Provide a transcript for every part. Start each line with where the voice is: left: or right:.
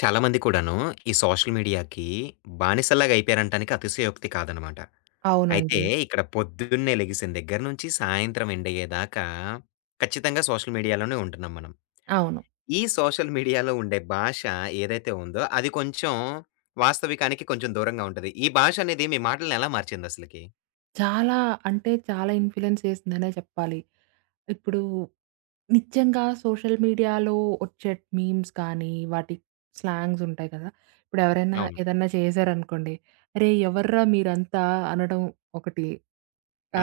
left: చాలామంది కూడాను ఈ సోషల్ మీడియాకి బానిసలాగా అయిపోయారంటానికి అతిశయోక్తి కాదనమాట. అయితే
right: అవునండి.
left: ఇక్కడ పొద్దున్నే లెగిసిన దగ్గర నుంచి సాయంత్రం ఎండ్ అయ్యేదాకా ఖచ్చితంగా సోషల్ మీడియాలోనే ఉంటున్నాం మనం.
right: అవును.
left: ఈ సోషల్ మీడియాలో ఉండే భాష ఏదైతే ఉందో అది కొంచెం వాస్తవికానికి కొంచెం దూరంగా ఉంటది. ఈ భాష అనేది మీ మాటల్ని ఎలా మార్చిందసలకి?
right: చాలా అంటే చాలా ఇన్‌ఫ్లూయెన్స్ చేసిందనే చెప్పాలి. ఇప్పుడు నిజంగా సోషల్ మీడియాలో వచ్చే మీమ్స్ కానీ, వాటి స్లాంగ్స్ ఉంటాయి కదా! ఇప్పుడు ఎవరైనా
left: అవును.
right: ఏదన్నా చేశారనుకోండి, "అరేయ్! ఎవర్రా మీరంతా" అనడం ఒకటి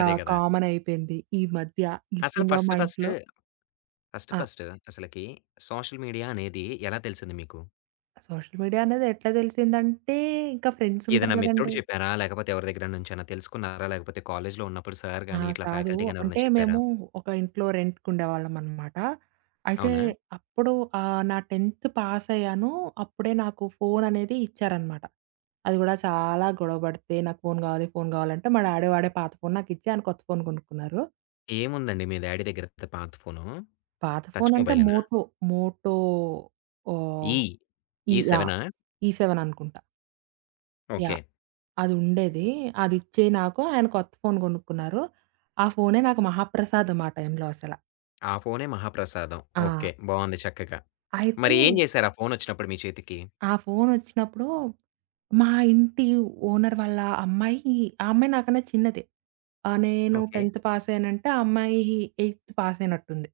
left: అదే గదా!
right: కామన్ అయిపోయింది. ఈ మధ్య
left: అసలు
right: నిజంగా
left: ఫస్ట్
right: మా
left: ఫస్ట్,
right: ఇంట్లో
left: ఫస్ట్
right: ఆ!
left: ఫస్ట్ అసలకి సోషల్ మీడియా అనేది ఎలా తెలిసింది మీకు?
right: సోషల్ మీడియా అనేది ఎట్లా తెలిసిందంటే, ఇంకా ఫ్రెండ్స్ ఉంటారు
left: ఏదైనా మిత్రుడు
right: కదండీ!
left: చెప్పారా? లేకపోతే ఎవరి దగ్గర నుంచైనా తెలుసుకున్నారా? లేకపోతే కాలేజీలో ఉన్నప్పుడు సార్
right: ఆ!
left: గాని, ఇట్లా
right: కాదు.
left: ఫ్యాకల్టీ గాని
right: అంటే
left: ఎవరైనా చెప్పారా?
right: మేము ఒక ఇంట్లో రెంట్‌కుండేవాళ్ళం అనమాట. అయితే
left: అవునా?
right: అప్పుడు నా 10థ్ పాస్ అయ్యాను. అప్పుడే నాకు ఫోన్ అనేది ఇచ్చారనమాట. అది కూడా చాలా గొడవ పడితే నాకు ఫోన్ కావాలి, ఫోన్ కావాలంటే మా డాడీ వాడే పాత ఫోన్ నాకిచ్చి ఆయన కొత్త ఫోన్ కొనుక్కున్నారు.
left: ఏముందండి మీ డ్యాడీ దగ్గర పాత ఫోను?
right: పాత
left: టచ్
right: ఫోన్ అంటే
left: మొబైలేనా?
right: మోటో, మోటో ఓహ్!
left: ఈ
right: ఈ యాహ్!
left: E7ఆ?
right: ఈ సెవెన్ అనుకుంటా. యాహ్!
left: ఓకే.
right: అది ఉండేది. అది ఇచ్చి నాకు ఆయన కొత్త ఫోన్ కొనుక్కున్నారు. ఆ ఫోనే నాకు మహాప్రసాదం ఆ టైంలో అసల.
left: ఆ ఫోనే మహాప్రసాదం.
right: ఆ!
left: ఓకే, బావుంది చక్కగా.
right: అయితే
left: మరి ఏం చేశారు ఆ ఫోనొచ్చినప్పుడు మీ చేతికి?
right: ఆ ఫోనొచ్చినప్పుడు మా ఇంటి ఓనర్ వాళ్ళ అమ్మాయి ఆ అమ్మాయి నాకన్నా చిన్నదే. నేను
left: ఓకే.
right: 10థ్ పాస్ అయ్యానంటే, ఆ అమ్మాయి 8థ్ పాస్ అయినట్టుంది.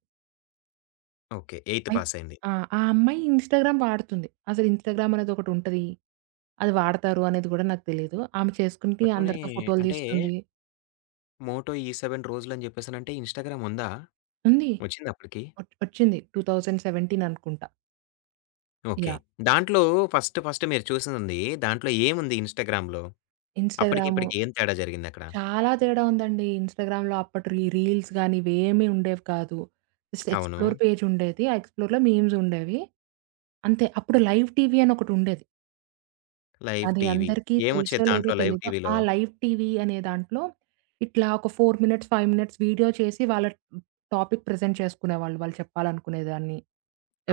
left: ఓకే, ఎయిత్
right: అయిత్
left: పాస్ అయింది.
right: ఆ! ఆ అమ్మాయి ఇన్‌స్టాగ్రామ్ వాడుతుంది. అసలు ఇన్‌స్టాగ్రామ్ అనేది ఒకటుంటది. అది వాడతారు అనేది గూడా నాకు తెలీదు. ఆమె చేసుకుంటే
left: అప్పట్లోనే
right: అందరితో ఫోటోలు
left: అంటే
right: తీస్తుంది.
left: మోటో E7 రోజులని చెప్పేసనంటే ఇన్‌స్టాగ్రామ్ ఉందా?
right: ఉంది.
left: వచ్చిందా అప్పటికి?
right: వచ్చింది. 2017 అనుకుంటా.
left: ఓకే.
right: యాహ్!
left: దాంట్లో ఫస్ట్ ఫస్ట్ మీరు చూసింది దాంట్లో ఏముంది ఇన్‌స్టాగ్రామ్‌లో? అప్పటికి,
right: ఇన్‌స్టాగ్రాము
left: ఇప్పటికి ఏం తేడా జరిగిందక్కడ?
right: చాలా తేడా ఉందండి. ఇన్‌స్టాగ్రామ్‌లో అప్పటి రీల్స్ గాని, ఇవేమీ ఉండేవి కాదు. జస్ట్
left: అవును.
right: ఎక్స్‌ప్లోర్ పేజ్ ఉండేది. ఆ ఎక్స్‌ప్లోర్‌లో మీమ్స్ ఉండేవి. అంతే. అప్పుడు లైవ్ టీవీ అని ఒకటుండేది.
left: లైవ్
right: అది
left: టీవీ.
right: అందరికీ తెలుసో
left: ఏమొచ్చేది
right: లేదో
left: దాంట్లో లైవ్
right: తెలీదు. ఆ
left: టీవీలో?
right: లైవ్ టీవీ అనే దాంట్లో ఇట్లా ఒక 4 మినిట్స్, 5 మినిట్స్ వీడియో చేసి వాళ్ళ టాపిక్ ప్రెజెంట్ చేసుకునేవాళ్ళు. వాళ్ళు చెప్పాలనుకునే దాన్ని.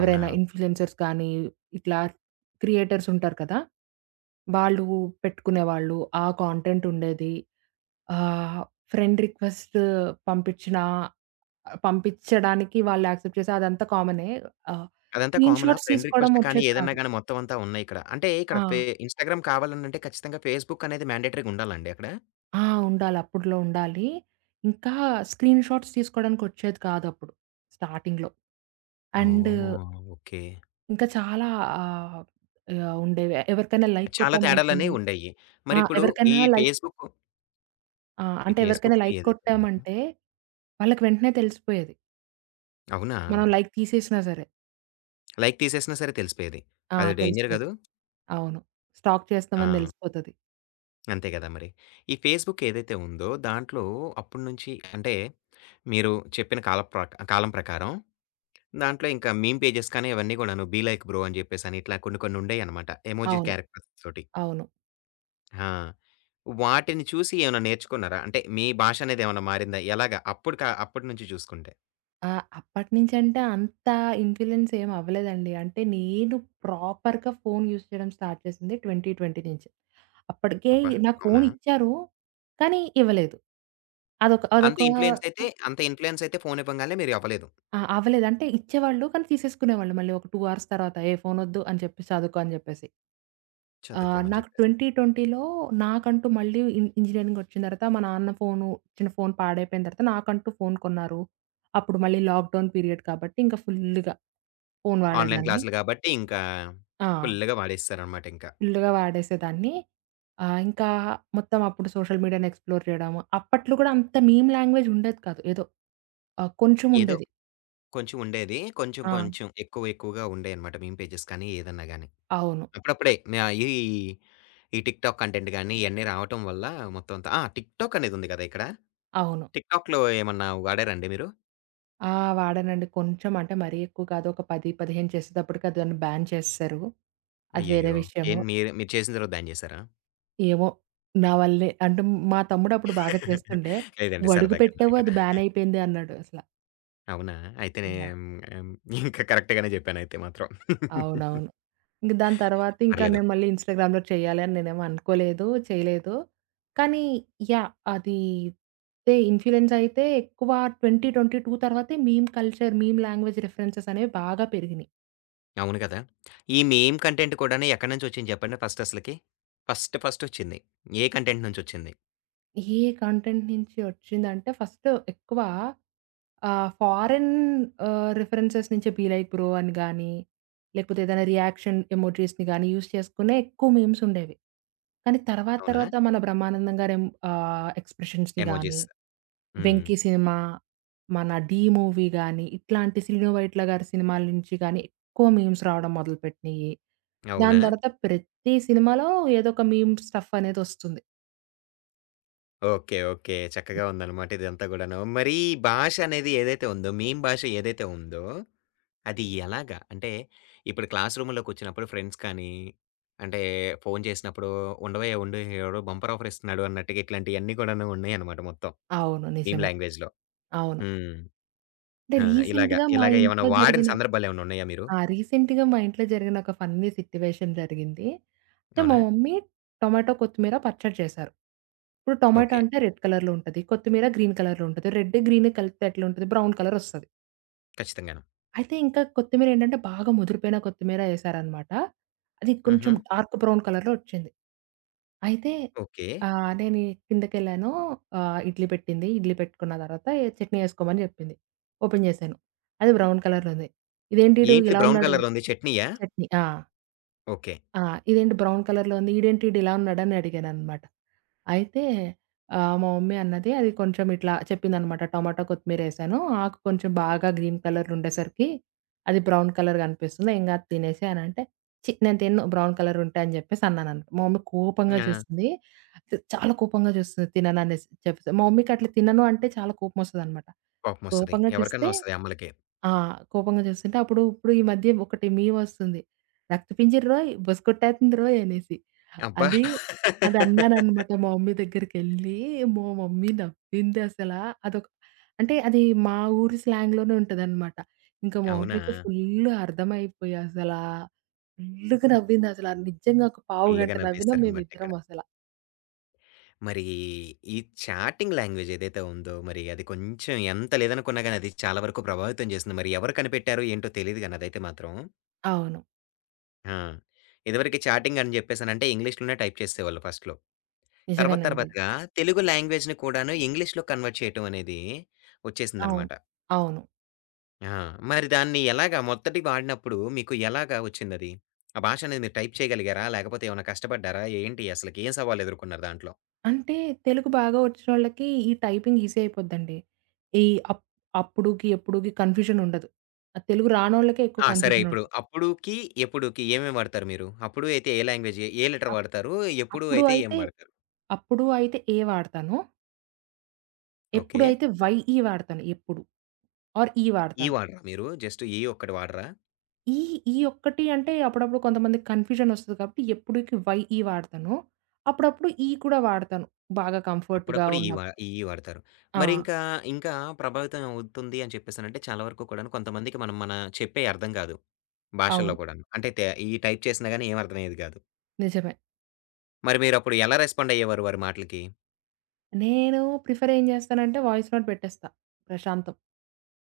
left: అవునా?
right: ఇన్‌ఫ్లుయెన్సర్స్ కానీ, ఇట్లా క్రియేటర్స్ ఉంటారు కదా! వాళ్ళు పెట్టుకునేవాళ్ళు. ఆ కాంటెంట్ ఉండేది. ఆహ్, ఫ్రెండ్ రిక్వెస్ట్ పంపించినా పంపించడానికి వాళ్ళు యాక్సెప్ట్ చేసే అదంతా కామనే. ఆహ్,
left: అదంతా
right: స్క్రీన్
left: కామనా?
right: షాట్స్
left: ఫ్రెండ్
right: తీసుకోవడం
left: రిక్వెస్ట్ కానీ,
right: వచ్చేది
left: ఏదన్నా
right: కాదు.
left: గాని మొత్తం అంతా ఉన్నాయిక్కడ. అంటే ఇక్కడ
right: ఆ!
left: ఇన్‌స్టాగ్రామ్ కావాలనంటే ఖచ్చితంగా ఫేస్‌బుక్ అనేది మ్యాండేటరీ‌గా ఉండాలండి అక్కడ?
right: ఆ! ఉండాలి. అప్పట్లో ఉండాలి. ఇంకా స్క్రీన్ షాట్స్ తీసుకోవడానికి వచ్చేది కాదప్పుడు స్టార్టింగ్‌లో. And
left: oh, okay.
right: ఇంకా చాలా ఆహ్, యాహ్! ఉండేవి. ఎవరికైనా లైక్
left: చాలా
right: కొట్టామనుకోండి
left: తేడాలనేవి ఉండేయి.
right: ఆ!
left: మరిప్పుడు ఈ
right: ఎవరికైనా లైక్
left: ఫేస్‌బుక్,
right: ఆ!
left: ఈ
right: అంటే ఎవరికైనా
left: ఫేస్‌బుక్
right: లైక్
left: ఏదైతే ఉందో
right: కొట్టామంటే వాళ్ళకి వెంటనే తెలిసిపోయేది.
left: అవునా?
right: మనం లైక్ తీసేసినా సరే.
left: లైక్ తీసేసినా సరే తెలిసిపోయేది.
right: ఆ!
left: అది డేంజర్
right: తెలిసిపోయేది.
left: కాదు?
right: అవును. స్టాక్
left: ఆ!
right: చేస్తామని దెలిసిపోతది.
left: అంతే కదా మరి. ఈ ఫేస్‌బుక్ ఏదైతే ఉందో దాంట్లో అప్పటి నుంచి అంటే మీరు చెప్పిన కాలం ప్రకారం దాంట్లో ఇంకా మీమ్ పేజెస్ కానీ అవన్నీ కూడాను బీ లైక్ బ్రో అని చెప్పేసని ఇట్లా కొన్ని కొన్ని ఉండేయన్నమాట. ఎమోజి
right: అవును.
left: క్యారెక్టర్స్ తోటి.
right: అవును.
left: ఆ! వాటిని చూసి ఏమైనా నేర్చుకున్నారా? అంటే మీ భాష అనేది ఏమైనా మారిందా? ఎలాగా? అప్పుడు అప్పటి నుంచి చూసుకుంటే.
right: ఆ! అప్పటినుంచి అంటే అంత ఇన్‌ఫ్లూయెన్స్ ఏమి అవ్వలేదండి. అంటే నేను ప్రాపర్‌గా ఫోను యూజ్ చేయడం స్టార్ట్ చేసింది 2020 నుంచి. అప్పటికే
left: అబ్బా!
right: నాకు
left: అవునా?
right: ఫోను ఇచ్చారు. కానీ ఇవ్వలేదు. అదొక అదొక
left: అంత ఇన్‌ఫ్లూయెన్స్ అయితే ఫోన్ ఇవ్వంగానే మీరు అవ్వలేదు.
right: ఆ! అవ్వలేదు. అంటే ఇచ్చేవాళ్ళు కానీ తీసేసుకునేవాళ్ళు మళ్ళీ ఒక 2 అవర్స్ తర్వాత. ఏ ఫోనొద్దు అని చెప్పేసి చదువుకో అని జెప్పేసి.
left: చదువుకోమని
right: నాకు
left: చెప్పేసి.
right: 2020లో నాకంటూ మళ్ళీ ఇంజినీరింగ్ వచ్చిన తర్వాత మా నాన్న ఫోను ఇచ్చిన ఫోను పాడైపోయిన తర్వాత నాకంటూ ఫోను కొన్నారు. అప్పుడు మళ్ళీ లాక్‌డౌన్ పీరియడ్ కాబట్టి ఇంకా ఫుల్లుగా ఫోను
left: ఆన్‌లైన్
right: వాడేదాన్ని.
left: క్లాసులు కాబట్టి ఇంకా
right: ఆ!
left: ఫుల్‌గా వాడేసేసారన్నమాట ఇంకా.
right: ఫుల్లుగా వాడేసేదాన్ని. ఇంకా మొత్తం అప్పుడు సోషల్ మీడియాని ఎక్స్‌ప్లోర్ చేయడము. అప్పట్లో కూడా అంత మీమ్ లాంగ్వేజ్ ఉండేది కాదు. ఏదో కొంచెం
left: ఏదో
right: ఉండేది.
left: కొంచెం ఉండేది. కొంచెం
right: ఆ!
left: కొంచెం ఎక్కువ ఎక్కువగా ఉండేయన్నమాట మీమ్ పేజెస్ కానీ, ఏదన్నా గాని.
right: అవును.
left: అప్పుడప్పుడే న ఈ, ఈ టిక్‌టాక్ కంటెంట్ గాని ఇయన్నీ రావటం వల్ల మొత్తం అంతా ఆ! టిక్‌టాక్ అనేదుంది గదా ఇక్కడ.
right: అవును.
left: టిక్‌టాక్‌లో ఏమన్నా వాడారండి మీరు?
right: ఆ! వాడానండి. కొంచెం అంటే మరీ ఎక్కువ కాదు. ఒక 10, 15 చేసేటప్పటికి అది దాన్ని బ్యాన్ చేసేశారు. అది వేరే
left: అయ్యయ్యో!
right: విషయము.
left: ఏం మీరు మీరు చేసిన తర్వాత బ్యాన్ చేసారా?
right: ఏమో! నా వల్లే. అంటే మా తమ్ముడప్పుడు బాగా చేస్తుండే.
left: లేదండి,
right: "నువ్వడుగు
left: సరదాగా అన్నాను
right: పెట్టావు
left: ఇక్కడ.
right: అది బ్యాన్ అయిపోయింది" అన్నాడు అసల.
left: అవునా? అయితే నే
right: యాహ్!
left: హ్మ్, ఇంకా కరెక్ట్ గానే జెప్పానయితే మాత్రం.
right: అవునవును. ఇంక దాని తర్వాత ఇంకా
left: పర్లేదు.
right: నేను మళ్ళీ ఇన్‌స్టాగ్రామ్‌లో చేయాలి అని నేనేమి అనుకోలేదు, చేయలేదు. కానీ యాహ్! అది తే ఇన్‌ఫ్లూయెన్స్ అయితే ఎక్కువ 2022 తర్వాతే meme culture, meme language references అనేవి బాగా పెరిగినియి.
left: అవును గదా! ఈ మీమ్ కంటెంట్ కూడాను ఎక్కడి నుంచొచ్చింది జెప్పండి ఫస్ట్ అసలకి? ఫస్ట్ ఫస్ట్ ఒచ్చింది. ఏ కంటెంట్ నుంచొచ్చింది?
right: ఏ కంటెంట్ నుంచి ఒచ్చిందంటే ఫస్ట్ ఎక్కువ ఫారెన్ రిఫరెన్సెస్ నుంచే బీ లైక్ బ్రో అని గాని, లేకపోతే ఏదైనా రియాక్షన్ ఎమోజీస్‌ని గాని యూజ్ చేసుకునే ఎక్కువ మీమ్స్ ఉండేవి. కానీ తర్వాత
left: అవునా?
right: తర్వాత మన బ్రహ్మానందం గారి ఎం ఎక్స్‌ప్రెషన్స్‌ని గాని,
left: ఎమోజిస్. హ్మ్.
right: 'వెంకి' సినిమా, మన 'ఢీ' మూవీ గాని, ఇట్లాంటి శ్రీను వైట్ల గారి సినిమాల నుంచి గాని ఎక్కువ మీమ్స్ రావడం మొదలుపెట్టినియి. దాని
left: అవునా?
right: తర్వాత ప్రతి సినిమాలో ఏదో ఒక మీమ్ స్టఫ్ అనేది వస్తుంది.
left: ఓకే. ఓకే, చక్కగా
right: యాహ్!
left: ఉందన్నమాట ఇదంతా గూడాను. మరి ఈ భాష అనేది ఏదైతే ఉందో, మీమ్ భాష ఏదైతే ఉందో, అది ఎలాగా? అంటే ఇప్పుడు క్లాస్ రూమ్‌లో కూర్చున్నప్పుడు ఫ్రెండ్స్ కానీ, అంటే ఫోను చేసినప్పుడు "ఉండవే ఉండు ఎవడో బంపర్ ఆఫర్ ఇస్తున్నాడు" అన్నట్టుగా ఇట్లాంటియన్నీ కూడాను ఉన్నాయన్నమాట మొత్తం
right: అవును.
left: మీమ్
right: నిజమే.
left: లాంగ్వేజ్‌లో.
right: అవును.
left: హ్మ్.
right: అంటే
left: ఆ!
right: రీసెంట్‌గా మా
left: ఇలాగ ఏమైనా
right: ఇంట్లో
left: వాడిన
right: జరిగిన
left: సందర్భాలేమన్నా ఉన్నాయా మీరు?
right: ఆ! రీసెంట్‌గా మా ఇంట్లో జరిగిన ఒక ఫన్నీ సిట్యుయేషన్ జరిగింది. అయితే మా
left: అవునా?
right: మమ్మీ టొమాటో, కొత్తిమీర పచ్చడి చేశారు. ఇప్పుడు టొమాటో
left: ఓకే,
right: అంటే రెడ్ కలర్‌లో ఉంటది. కొత్తిమీర గ్రీన్ కలర్‌లో ఉంటది. రెడ్, గ్రీన్ కలిపితే ఎట్లుంటది బ్రౌన్ కలర్ ఒస్తది.
left: ఖచ్చితంగాను.
right: అయితే ఇంకా కొత్తిమీర ఏంటంటే బాగా ముదిరిపోయిన కొత్తిమీర ఎశారనమాట. అది కొంచెం
left: హుహు.
right: డార్క్ బ్రౌన్ కలర్‌లో ఒచ్చింది. అయితే
left: ఓకే.
right: నేను కిందకెళ్ళాను. ఇడ్లీ పెట్టింది. ఇడ్లీ పెట్టుకున్న తర్వాత ఏ చట్నీ ఎసుకోమని జెప్పింది. ఓపెన్ జేశాను. అది బ్రౌన్ కలర్‌లో ఉంది. ఇదేంటీడు
left: ఏంటిది,
right: ఇలా
left: బ్రౌన్
right: ఉన్నాడు
left: కలర్‌లో ఉంది చట్నీయా?
right: చట్నీ. ఆ!
left: ఓకే.
right: ఆ! ఇదేంటి బ్రౌన్ కలర్‌లో ఉంది. ఈడేంటి ఈడు ఇలా ఉన్నాడని అడిగాననమాట. అయితే మా మమ్మీ అన్నది అది కొంచెం ఇట్లా చెప్పిందనమాట. టమాటా కొత్తిమీరేసాను. ఆకు కొంచెం బాగా గ్రీన్ కలర్ ఉండేసరికి అది బ్రౌన్ కలర్ కనిపిస్తుంది. ఏం కాదు తినేసేయ్ అనంటే, ఛీ! నేను తినను బ్రౌన్ కలర్ ఉంటే అని చెప్పేసి అన్నాననమాట. మా మమ్మీ కోపంగా
left: ఆ!
right: చూస్తుంది. చాలా కోపంగా చూస్తుంది తినననేసి చెప్పేసి. మా మమ్మీకి అట్లా తినను అంటే చాలా కోపమొస్తదనమాట.
left: కోపమొస్తది.
right: కోపంగా చూస్తే
left: ఎవరికన్నా ఒస్తది అమ్మలకే.
right: ఆ! కోపంగా చూస్తుంటే అప్పుడు ఇప్పుడు ఈ మధ్య ఒకటి మీమొస్తుంది. "రక్త పింజరోయ్ బొసకొట్టేత్తందిరోయ్" అనేసి.
left: అబ్బా!
right: అది అది అన్నాననమాట మా మమ్మీ దగ్గరికెళ్ళి. మా మమ్మీ నవ్వింది అసలా. అదొక అంటే అది మా ఊరి స్లాంగ్‌లోనే ఉంటదనమాట. ఇంకా మా
left: అవునా?
right: మమ్మీకి ఫుల్ అర్థమైపోయి అసలా ఫుల్లుగా నవ్విందసల. నిజంగా ఒక
left: ఫుల్లుగా
right: పావుగంట నవ్వినాం
left: నవ్వేసారనమాటిక్కడ.
right: మేమిద్దరం అసల.
left: మరి ఈ చాటింగ్ లాంగ్వేజ్ ఏదైతే ఉందో, మరి అది కొంచెం ఎంత లేదనుకున్నా గాని, అది చాలా వరకు ప్రభావితం చేసింది. మరి ఎవరు కనిపెట్టారో ఏంటో తెలీదు గాని అదైతే మాత్రం.
right: అవును.
left: ఆ! ఇదివరకి చాటింగ్ అని జెప్పేసనంటే ఇంగ్లీష్‌లోనే టైప్ చేసేవాళ్ళు ఫస్ట్‌లో. తర్వాత
right: నిజమేనండి.
left: తర్వాతగా తెలుగు లాంగ్వేజ్‌ని కూడాను ఇంగ్లీష్‌లో కన్వర్ట్ చేయటం అనేది
right: అవును.
left: ఒచ్చేసిందనమాట.
right: అవును.
left: ఆ! మరి దాన్ని ఎలాగా మొదటికి వాడినప్పుడు మీకు ఎలాగా వచ్చిందది? ఆ భాష అనేది మీరు టైప్ చేయగలిగారా? లేకపోతే ఏమైనా కష్టపడ్డారా? ఏంటి అసలకి? ఏం సవాళ్ళు ఎదుర్కొన్నారు దాంట్లో?
right: అంటే తెలుగు బాగా వచ్చినోళ్ళకి ఈ టైపింగ్ ఈజీ అయిపోద్దండి. ఈ అప్ అప్పుడుకి, ఎప్పుడుకి కన్‌ఫ్యూజన్ ఉండదు. ఆ తెలుగు రానోళ్ళకే ఎక్కువ
left: ఆ! సరే
right: కన్‌ఫ్యూజన్
left: ఇప్పుడు
right: ఉంటుంది.
left: అప్పుడుకి, ఎప్పుడుకి ఏమేమి వాడతారు మీరు? అప్పుడు అయితే ఏ లాంగ్వేజ్ ఏ లెటర్
right: అప్
left: వాడతారు? ఎప్పుడు
right: అప్పుడు
left: అయితే ఏం
right: అయితే
left: వాడతారు?
right: అప్పుడు అయితే ఏ వాడతాను.
left: ఓకే.
right: ఎప్పుడైతే వై, ఈ వాడతాను. ఎప్పుడు ఆర్ ఈ
left: 'ఈ'
right: వాడతాను.
left: వాడరా మీరు? జస్ట్ 'ఈ' ఒక్కటి వాడరా?
right: ఈ ఈ ఒక్కటి అంటే అప్పుడప్పుడు కొంతమందికి కన్‌ఫ్యూజన్ వస్తది కాబట్టి ఎప్పుడుకి వై, ఈ వాడతాను. అప్పుడప్పుడు ఈ కూడా వాడతాను. బాగా కంఫర్ట్‌గా
left: అప్పుడప్పుడు
right: ఉన్నప్పుడు.
left: 'ఈ' వాడతారు.
right: ఆ!
left: మరి ఇంకా ప్రభావితం అవుతుంది అని చెప్పేసనంటే చాలా వరకు కూడాను కొంతమందికి మనం మన చెప్పేయి అర్థం కాదు. భాషల్లో
right: అవును.
left: కూడాను. అంటే తే ఈ టైప్ చేసినా గాని ఏమి అర్థమయ్యేది కాదు.
right: నిజమే.
left: మరి మీరప్పుడు ఎలా రెస్పాండ్ అయ్యేవారు వారి మాటలకి?
right: నేను ప్రిఫర్ ఏం చేస్తానంటే వాయిస్ నోట్ పెట్టేస్తా. ప్రశాంతం.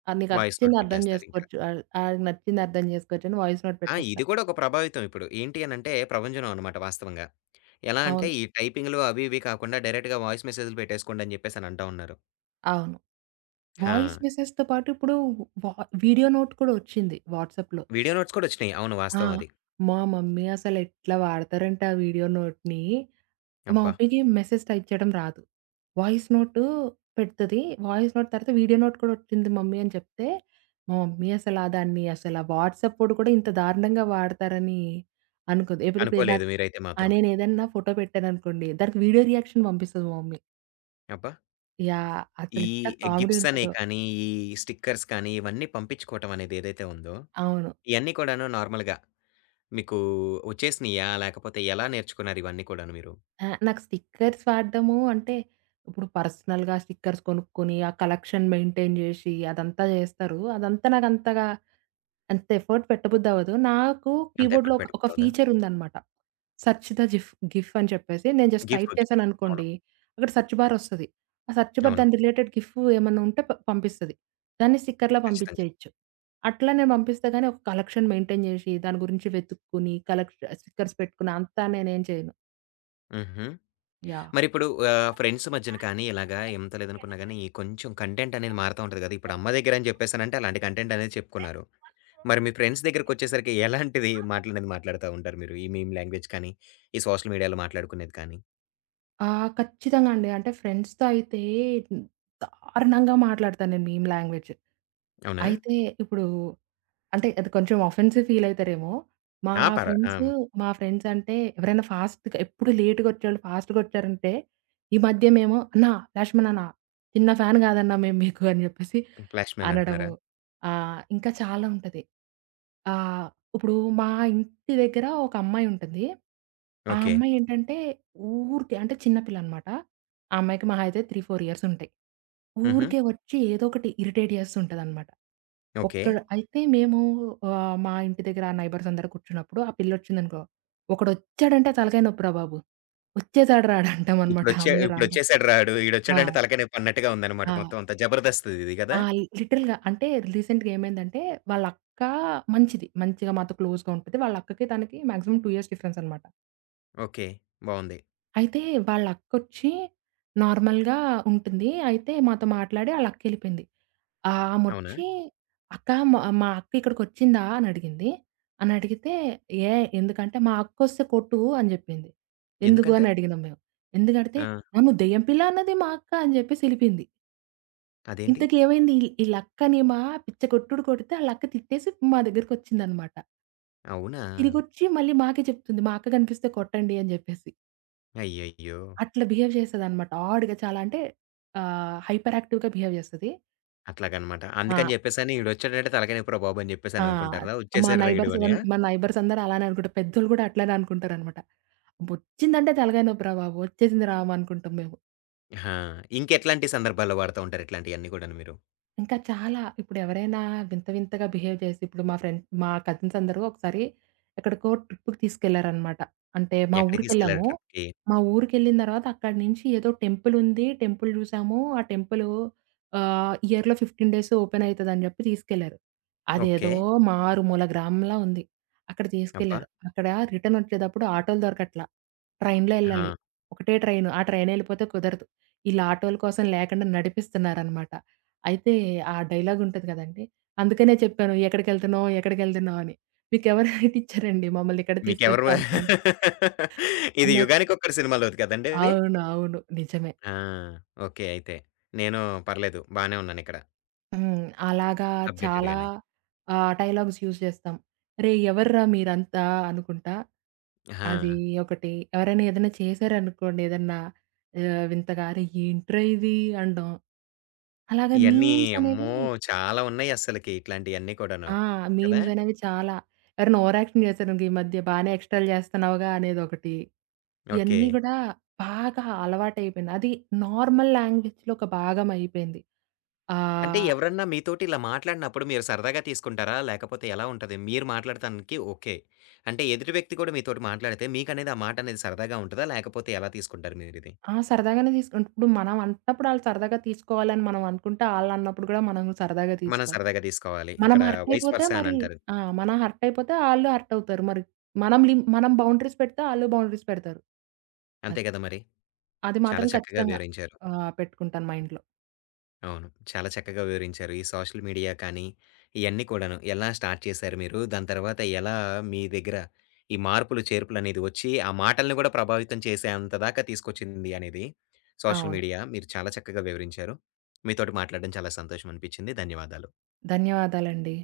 right: అది నీకు
left: వాయిస్
right: నచ్చింది
left: నోట్
right: అర్థం
left: పెట్టేస్తారింకా.
right: చేసుకోవచ్చు. ఆడికి నచ్చింది అర్థం చేసుకోవచ్చు అని వాయిస్ నోట్
left: ఆ!
right: పెట్టేస్తా.
left: ఇది కూడా ఒక ప్రభావితం ఇప్పుడు. ఏంటి అనంటే ప్రభంజనం అనమాట వాస్తవంగా. ఎలా అంటే
right: అవును.
left: ఈ టైపింగ్‌లు అవి ఇవి కాకుండా డైరెక్ట్‌గా వాయిస్ మెసేజ్‌లు పెట్టేసుకోండి అని చెప్పేసని అంటా ఉన్నారు.
right: అవును.
left: ఆ!
right: వాయిస్ మెసేజ్‌తో పాటు ఇప్పుడు వా వీడియో నోట్ కూడా వచ్చింది వాట్సాప్‌లో.
left: వీడియో నోట్స్ కూడా వచ్చినాయి. అవును,
right: ఆ!
left: వాస్తవం అది.
right: మా మమ్మీ అసలు ఎట్లా వాడతారంటే ఆ వీడియో నోట్‌ని. మా
left: అబ్బా!
right: మమ్మీకి మెసేజ్ టైప్ చేయడం రాదు. వాయిస్ నోటు పెడతది. వాయిస్ నోట్ తర్వాత వీడియో నోట్ కూడా వచ్చింది మమ్మీ అని చెప్తే, మా మమ్మీ అసల దాన్ని అసల వాట్సాపోడు కూడా ఇంత దారుణంగా వాడతారని అనుకోదు. ఇప్పుడిప్పుడు
left: అనుకోలేదు
right: నాకు
left: మీరైతే
right: ఆ!
left: మాత్రం.
right: నేనేదన్నా ఫోటో పెట్టాననుకోండి, దానికి వీడియో రియాక్షన్ పంపిస్తది మా మమ్మీ.
left: అబ్బా!
right: యాహ్!
left: ఈ
right: అసలెంత కామెడీ
left: గిఫ్ట్స్ అనేయి
right: ఉంటదో.
left: కానీ, ఈ స్టిక్కర్స్ కానీ ఇవన్నీ పంపించుకోవటం అనేది ఏదైతే ఉందో,
right: అవును.
left: ఇయన్నీ కూడాను నార్మల్‌గా మీకు వచ్చేసినాయా? లేకపోతే ఎలా నేర్చుకున్నారు ఇవన్నీ కూడాను మీరు?
right: నాకు స్టిక్కర్స్ వాడడము అంటే, ఇప్పుడు పర్సనల్‌గా స్టిక్కర్స్ కొనుక్కొని, ఆ కలెక్షన్ మెయింటైన్ జేసి, అదంతా జేస్తారు. అదంతా నాకంతగా అంత ఎఫర్ట్ పెట్టబుద్దవ్వదు. నాకు
left: అంత
right: కీబోర్డ్‌లో
left: ఎఫర్ట్
right: ఒక ఒక
left: పెట్టబుద్దవుదా?
right: ఫీచరుందనమాట. సెర్చ్ ద జిఫ్ గిఫ్ అని చెప్పేసి, నేను జస్ట్ టైప్
left: గిఫ్ట్. అవును.
right: చేశాననుకోండి, అక్కడ సెర్చ్ బారొస్తది. ఆ సెర్చ్ బార్
left: అవును.
right: దాని రిలేటెడ్ గిఫ్ ఏమన్నా ఉంటే పంపిస్తది. దాన్ని స్టిక్కర్‌లా
left: ఖచ్చితంగా.
right: పంపించేయచ్చు. అట్లా నేను పంపిస్తా గానీ, ఒక కలెక్షన్ మెయింటైన్ జేసి, దాని గురించి వెతుక్కొని, స్టిక్కర్స్ పెట్టుకుని అంతా నేనేం చేయను.
left: హుహు.
right: యాహ్!
left: మరిప్పుడు ఆహ్, ఫ్రెండ్స్ మధ్యన కానీ ఇలాగా ఎంత లేదనుకున్నా గానీ, కొంచెం కంటెంట్ అనేది మారతా ఉంటది గదా! ఇప్పుడు అమ్మ దగ్గర అని చెప్పేసానంటే అలాంటి కంటెంట్ అనేది చెప్పుకున్నారు. మరి మీ ఫ్రెండ్స్ దగ్గరికొచ్చేసరికి ఎలాంటిది మాటలనేది మాట్లాడుతా ఉంటారు మీరు? ఈ మీమ్ లాంగ్వేజ్ కానీ, ఈ సోషల్ మీడియాలో మాట్లాడుకునేది కానీ.
right: ఆ! ఖచ్చితంగా అండి. అంటే ఫ్రెండ్స్‌తో అయితే దారుణంగా మాట్లాడతాను నేను మీమ్ లాంగ్వేజ్.
left: అవునా?
right: అయితే ఇప్పుడు అంటే అది కొంచెం ఆఫెన్సివ్ ఫీల్ అయితారేమో. మా
left: ఆ!
right: ఫ్రెండ్స్ మా ఫ్రెండ్స్ అంటే ఎవరైనా ఫాస్ట్‌గా ఎప్పుడు లేట్‌గా వచ్చేవాళ్ళు ఫాస్ట్‌గా వచ్చారంటే, ఈ మధ్య మేము "అన్నా లక్ష్మణ్ అన్నా చిన్న ఫ్యాన్ కాదన్నా మేము మీకు" అని చెప్పేసి
left: ఫ్లాష్ మ్యాన్
right: అనడము.
left: అంటున్నారా?
right: ఇంకా చాలా ఉంటది. ఆహ్, ఇప్పుడు మా ఇంటి దగ్గర ఒక అమ్మాయి ఉంటుంది. ఆ
left: ఓకే.
right: అమ్మాయి ఏంటంటే ఊరికే అంటే చిన్న పిల్ల అన్నమాట. ఆ అమ్మాయికి మహా అయితే 3, 4 ఇయర్స్ ఉంటాయి.
left: హుహు.
right: ఊరికే వచ్చి ఏదో ఒకటి ఇరిటేట్ చేస్తూ ఉంటదన్నమాట.
left: ఓకే.
right: ఒక్కడ అయితే మేము మా ఇంటి దగ్గర ఆ నైబర్స్ అందరూ కూర్చున్నప్పుడు ఆ పిల్లొచ్చిందనుకో, ఒకడొచ్చాడంటే తలకాయ నొప్పిరా బాబు. వచ్చేసాడు రాడు అంటామనమాట. ఆ అమ్మాయి రాగానే.
left: ఇప్పుడొచ్చేసాడు రాడు.
right: ఆ!
left: ఈడొచ్చాడంటే తలకాయ నొప్పి అన్నట్టుగా ఉందన్నమాట
right: ఆ!
left: మొత్తం అంతా. జబర్దస్త్ ఇది గదా!
right: ఆ! లిటరల్‌గా అంటే రీసెంట్‌గా ఏమైందంటే వాళ్ళక్క మంచిది. మంచిగా మాతో క్లోజ్‌గా ఉంటది. వాళ్ళ అక్కకి తనకి మాక్సిమం 2 ఇయర్స్ డిఫరెన్స్ అనమాట.
left: ఓకే, బావుంది.
right: అయితే వాళ్ళ అక్కొచ్చి నార్మల్‌గా ఉంటుంది. అయితే మాతో మాట్లాడి ఆళ్ళ అక్కెళ్ళిపోయింది.
left: అవునా?
right: ఆమొచ్చి "అక్క మా మా అక్క ఇక్కడికొచ్చిందా?" అని అడిగింది. అని అడిగితే, "ఏ ఎందుకంటే మా అక్కొస్తే కొట్టు" అని జెప్పింది. "ఎందుకు?"
left: ఎందుకంట?
right: అని అడిగినాం మేము. ఎందుకడిగితే,
left: ఆ!
right: "ఆ! నువ్వు దెయ్యం పిల్ల అన్నది మా అక్క" అని జెప్పేసి ఎళ్ళిపోయింది.
left: అదేంటి?
right: ఇంతకి ఏమైంది ఈళ్ళక్కని మా పిచ్చ కొట్టుడు కొడితే ఆళ్ళక్క తిట్టేసి మా దగ్గరకొచ్చిందనమాట.
left: అవునా?
right: తిరిగొచ్చి మళ్ళీ మాకే చెప్తుంది, "మా అక్క గనిపిస్తే కొట్టండి" అని జెప్పేసి.
left: అయ్యయ్యో!
right: అట్లా బిహేవ్ చేస్తదనమాట. ఆడ్‌గా చాలా అంటే హైపర్ యాక్టివ్‌గా బిహేవ్ చేస్తది.
left: అట్లాగనమాట.
right: ఆ!
left: అందుకని జెప్పేసని ఈడొచ్చాడంటే తలకాయ నొప్పిరా బాబు! అని
right: ఆ!
left: జెప్పేసననుకుంటారా?
right: మా
left: ఒచ్చేసాడురా ఈడు
right: నైబర్స్
left: అని.
right: అన్ మా నైబర్స్ అందరూ అలానే అనుకుంటారు. పెద్దోళ్ళు కూడా అట్లనే అనుకుంటారనమాట. "వచ్చిందంటే తలకాయ నొప్పిరా బాబు! వచ్చేసిందిరా" అనుకుంటాం మేము.
left: ఆహా! ఇంకెట్లాంటి సందర్భాల్లో వాడుతా ఉంటారు ఇట్లాంటియన్నీ గూడాను మీరు?
right: ఇంకా చాలా. ఇప్పుడెవరైనా వింత వింతగా బిహేవ్ చేసి ఇప్పుడు మా ఫ్రెండ్ మా కజిన్స్ అందరూ ఒకసారి ఎక్కడికో ట్రిప్‌కి తీసుకెళ్లారనమాట. అంటే మా
left: ఎక్కడికి తీసుకెళ్లారు
right: ఊరికెళ్ళాము.
left: ట్రిప్‌కి?
right: మా ఊరికెళ్ళిన తర్వాత అక్కడి నుంచి ఏదో టెంపులుంది. టెంపుల్ చూసాము. ఆ టెంపులు ఇయర్‌లో 15 డేస్ ఓపెన్ అయితదని చెప్పి తీసుకెళ్లారు. అదేదో
left: ఓకే.
right: మారుమూల గ్రామంలా ఉంది. అక్కడ
left: అబ్బా!
right: తీసుకెళ్లారు. అక్కడ రిటర్న్ వచ్చేటప్పుడు ఆటోలు దొరకట్లా. ట్రైన్‌లో ఎళ్ళాలి.
left: ఆ!
right: ఒకటే ట్రైను. ఆ ట్రైన్ ఎళ్ళిపోతే కుదరదు. ఈళ్ళు ఆటోల కోసం లేకుండా నడిపిస్తున్నారనమాట. అయితే ఆ డైలాగ్ ఉంటది కదండీ! అందుకనే చెప్పాను ఎక్కడికెళ్తున్నావు? ఎక్కడికెళ్తున్నావు? అని. మీకెవరైనా ఇచ్చారండి మమ్మల్ని ఇక్కడ తీసుకొచ్చి
left: మీకెవరు
right: చంపడానికి
left: ఇది
right: అన్నట్టు.
left: 'యుగానికొక్కడు' సినిమాలోది కదండీ ఇది?
right: అవును. అవును. నిజమే.
left: ఆ! ఓకే, అయితే. నేను పర్లేదు బానే ఉన్నానిక్కడ.
right: హ్మ్. అలాగా
left: అప్‌డేటెడ్
right: చాలా
left: గానే.
right: డైలాగ్స్ యూజ్ చేస్తాం. "రేయ్! ఎవర్రా మీరంతా?" అనుకుంటా.
left: ఆహా!
right: అది ఒకటి. ఎవరైనా ఏదైనా చేశారనుకోండి ఏదన్నా వింతగా "అరె! ఏంట్రా ఇది?" అనడం. అలాగే
left: ఇయన్నీ
right: మీమ్స్ అనేవి
left: అమ్మో! చాలా ఉన్నాయస్సలకి ఇట్లాంటియన్నీ కూడాను.
right: ఆ!
left: కదా!
right: మీమ్స్ అనేవి చాలా. ఎవరైనా ఓవర్ యాక్షన్ చేశారనుకో ఈ మధ్య బానే ఎక్స్ట్రాలు చేస్తున్నావుగా అనేదొకటి.
left: ఓకే.
right: ఇయన్నీ గూడా బాగా అలవాటయిపోయింది. అది నార్మల్ లాంగ్వేజ్‌లో ఒక భాగం అయిపోయింది.
left: అంటే
right: ఆహ్,
left: ఎవరన్నా మీతోటి ఇలా మాట్లాడినప్పుడు మీరు సరదాగా తీసుకుంటారా? లేకపోతే ఎలా ఉంటది? మీరు మాట్లాడటానికి ఓకే. అంటే ఎదుటి వ్యక్తి కూడా మీతోటి మాట్లాడితే మీకనేది ఆ మాట అనేది సరదాగా ఉంటదా? లేకపోతే ఎలా తీసుకుంటారు మీరిది?
right: ఆ! సరదాగానే తీసుకుంట ఇప్పుడు మనం అన్నప్పుడు ఆళ్ళు సరదాగా తీసుకోవాలని మనం అనుకుంటే, ఆళ్ళన్నప్పుడు గూడా మనం సరదాగా
left: మనం
right: తీసుకోవాలి.
left: సరదాగా తీసుకోవాలి.
right: మనం
left: ఇక్కడ
right: హర్ట్
left: వైస్
right: అయిపోతే
left: వర్సా
right: మరి
left: అనంటారు.
right: ఆ! మనం హర్ట్ అయిపోతే ఆళ్ళు హర్ట్ అవుతారు. మరి మనం బౌండరీస్ పెడితే ఆళ్ళు బౌండరీస్ పెడతారు.
left: అంతే
right: అది.
left: కదా మరి!
right: అది
left: చాలా
right: మాత్రం
left: చక్కగా
right: ఖచ్చితంగా
left: వివరించారు.
right: పెట్టుకుంటాను మైండ్‌లో.
left: అవును, చాలా చక్కగా వివరించారు. ఈ సోషల్ మీడియా కానీ, ఇయన్నీ కూడాను. ఎలా స్టార్ట్ చేశారు మీరు? దాని తర్వాత ఎలా మీ దగ్గర ఈ మార్పులు, చేర్పులనేది వచ్చి, ఆ మాటలను కూడా ప్రభావితం చేసేంత దాకా తీసుకొచ్చింది అనేది సోషల్
right: అవును.
left: మీడియా. మీరు చాలా చక్కగా వివరించారు. మీతోటి మాట్లాడడం చాలా సంతోషమనిపించింది. ధన్యవాదాలు.
right: ధన్యవాదాలండి.